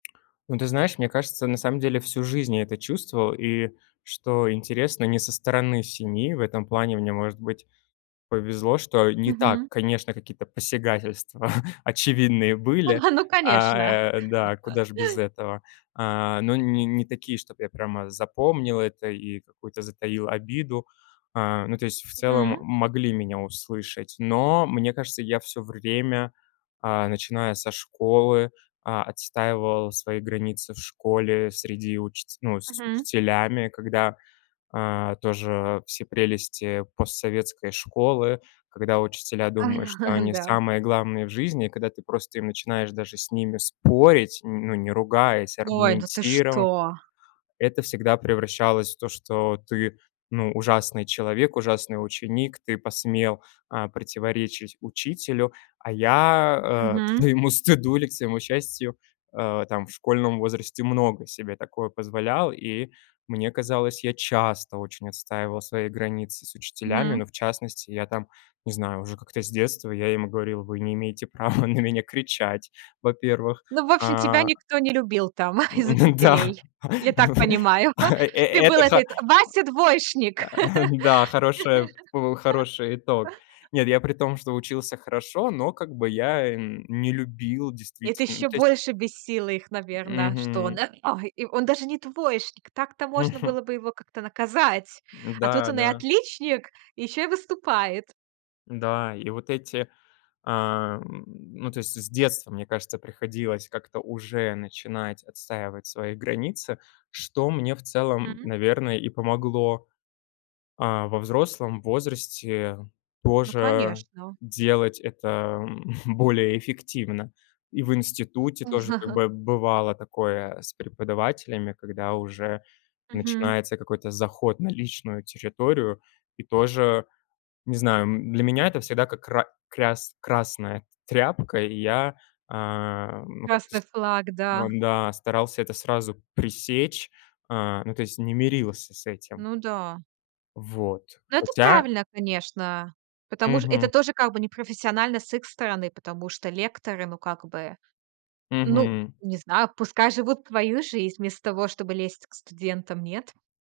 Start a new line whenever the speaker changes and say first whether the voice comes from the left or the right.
left: Ну, ты знаешь, мне кажется, на самом деле всю жизнь я это чувствовал, и, что интересно, не со стороны семьи- в этом плане мне, может быть, повезло, что, э, не так,
right: Мгм.
left: конечно, какие-то посягательства очевидные были.
right: А, ну
left: А,
right: конечно!
left: э, да куда ж без этого, а, но не не такие, чтобы я прямо запомнил это и какую-то затаил обиду. А, ну то есть, в целом,
right: Мгм.
left: могли меня услышать. Но, мне кажется, я всё время, а, начиная со школы, а, отстаивал свои границы в школе. Среди учети ну, с
right: Мгм.
left: учителями, когда, а, тоже все прелести постсоветской школы, когда учителя думают, что они
right: Да.
left: самые главные в жизни. Когда ты просто им начинаешь даже с ними спорить, м, ну, не ругаясь,
right: Ой, ну, ты
left: аргументировав,
right: что?
left: это всегда превращалось в то, что ты, ну, ужасный человек, ужасный ученик, ты посмел, а, противоречить учителю. А я, э, к
right: Мгм.
left: своему стыду или к своему счастью, а, там в школьном возрасте много себе такого позволял. И мне казалось, я часто очень отстаивал свои границы с учителями,
right: Мгм.
left: но в частности я там, не знаю, уже как-то с детства я им говорил: "Вы не имеете права на меня кричать, во-первых",
right: Ну, в общем,
left: а
right: тебя никто не любил там из
left: Ну да,
right: учителей, я так понимаю.
left: э э
right: Ты был
left: это
right: этой Вася двоечник.
left: а, эм, да, хорошая п хороший итог. Нет, я при том, что учился хорошо, но как бы я, эм, не любил
right: Это
left: действительно, ну,
right: ещё
left: то есть
right: больше бесило их, наверно, что он,
left: Мгм.
right: э, ой, и он даже не двоечник. Так-то можно было бы его как-то наказать. А тут
left: М-да,
right: он и
left: да.
right: отличник, ещё и выступает.
left: Да. И вот эти, а, м, ну, то есть, с детства, мне кажется, приходилось как-то уже начинать отстаивать свои границы, что мне в целом,
right: М.
left: наверное, и помогло. А, во взрослом возрасте
right: Ну,
left: тоже
right: конечно.
left: делать это, м, более эффективно. И в институте тоже как бы бывало такое с преподавателями, когда уже
right: Мгм.
left: начинается какой-то заход на личную территорию. И тоже, не знаю, м, для меня это всегда как ра кряс красная тряпка, и я, ам, ну, как-то
right: Красный
left: с
right: флаг, да.
left: ам, да, старался это сразу пресечь, а, ну, то есть не мирился с этим.
right: Ну да.
left: Вот,
right: Ну, это
left: хотя
right: правильно, конечно. Потому ш это
left: Мгм.
right: тоже как бы непрофессионально с их стороны, потому что лекторы, ну, как бы, ну,
left: Мгм.
right: не знаю, пускай живут свою жизнь вместо того, чтобы лезть к студентам, нет?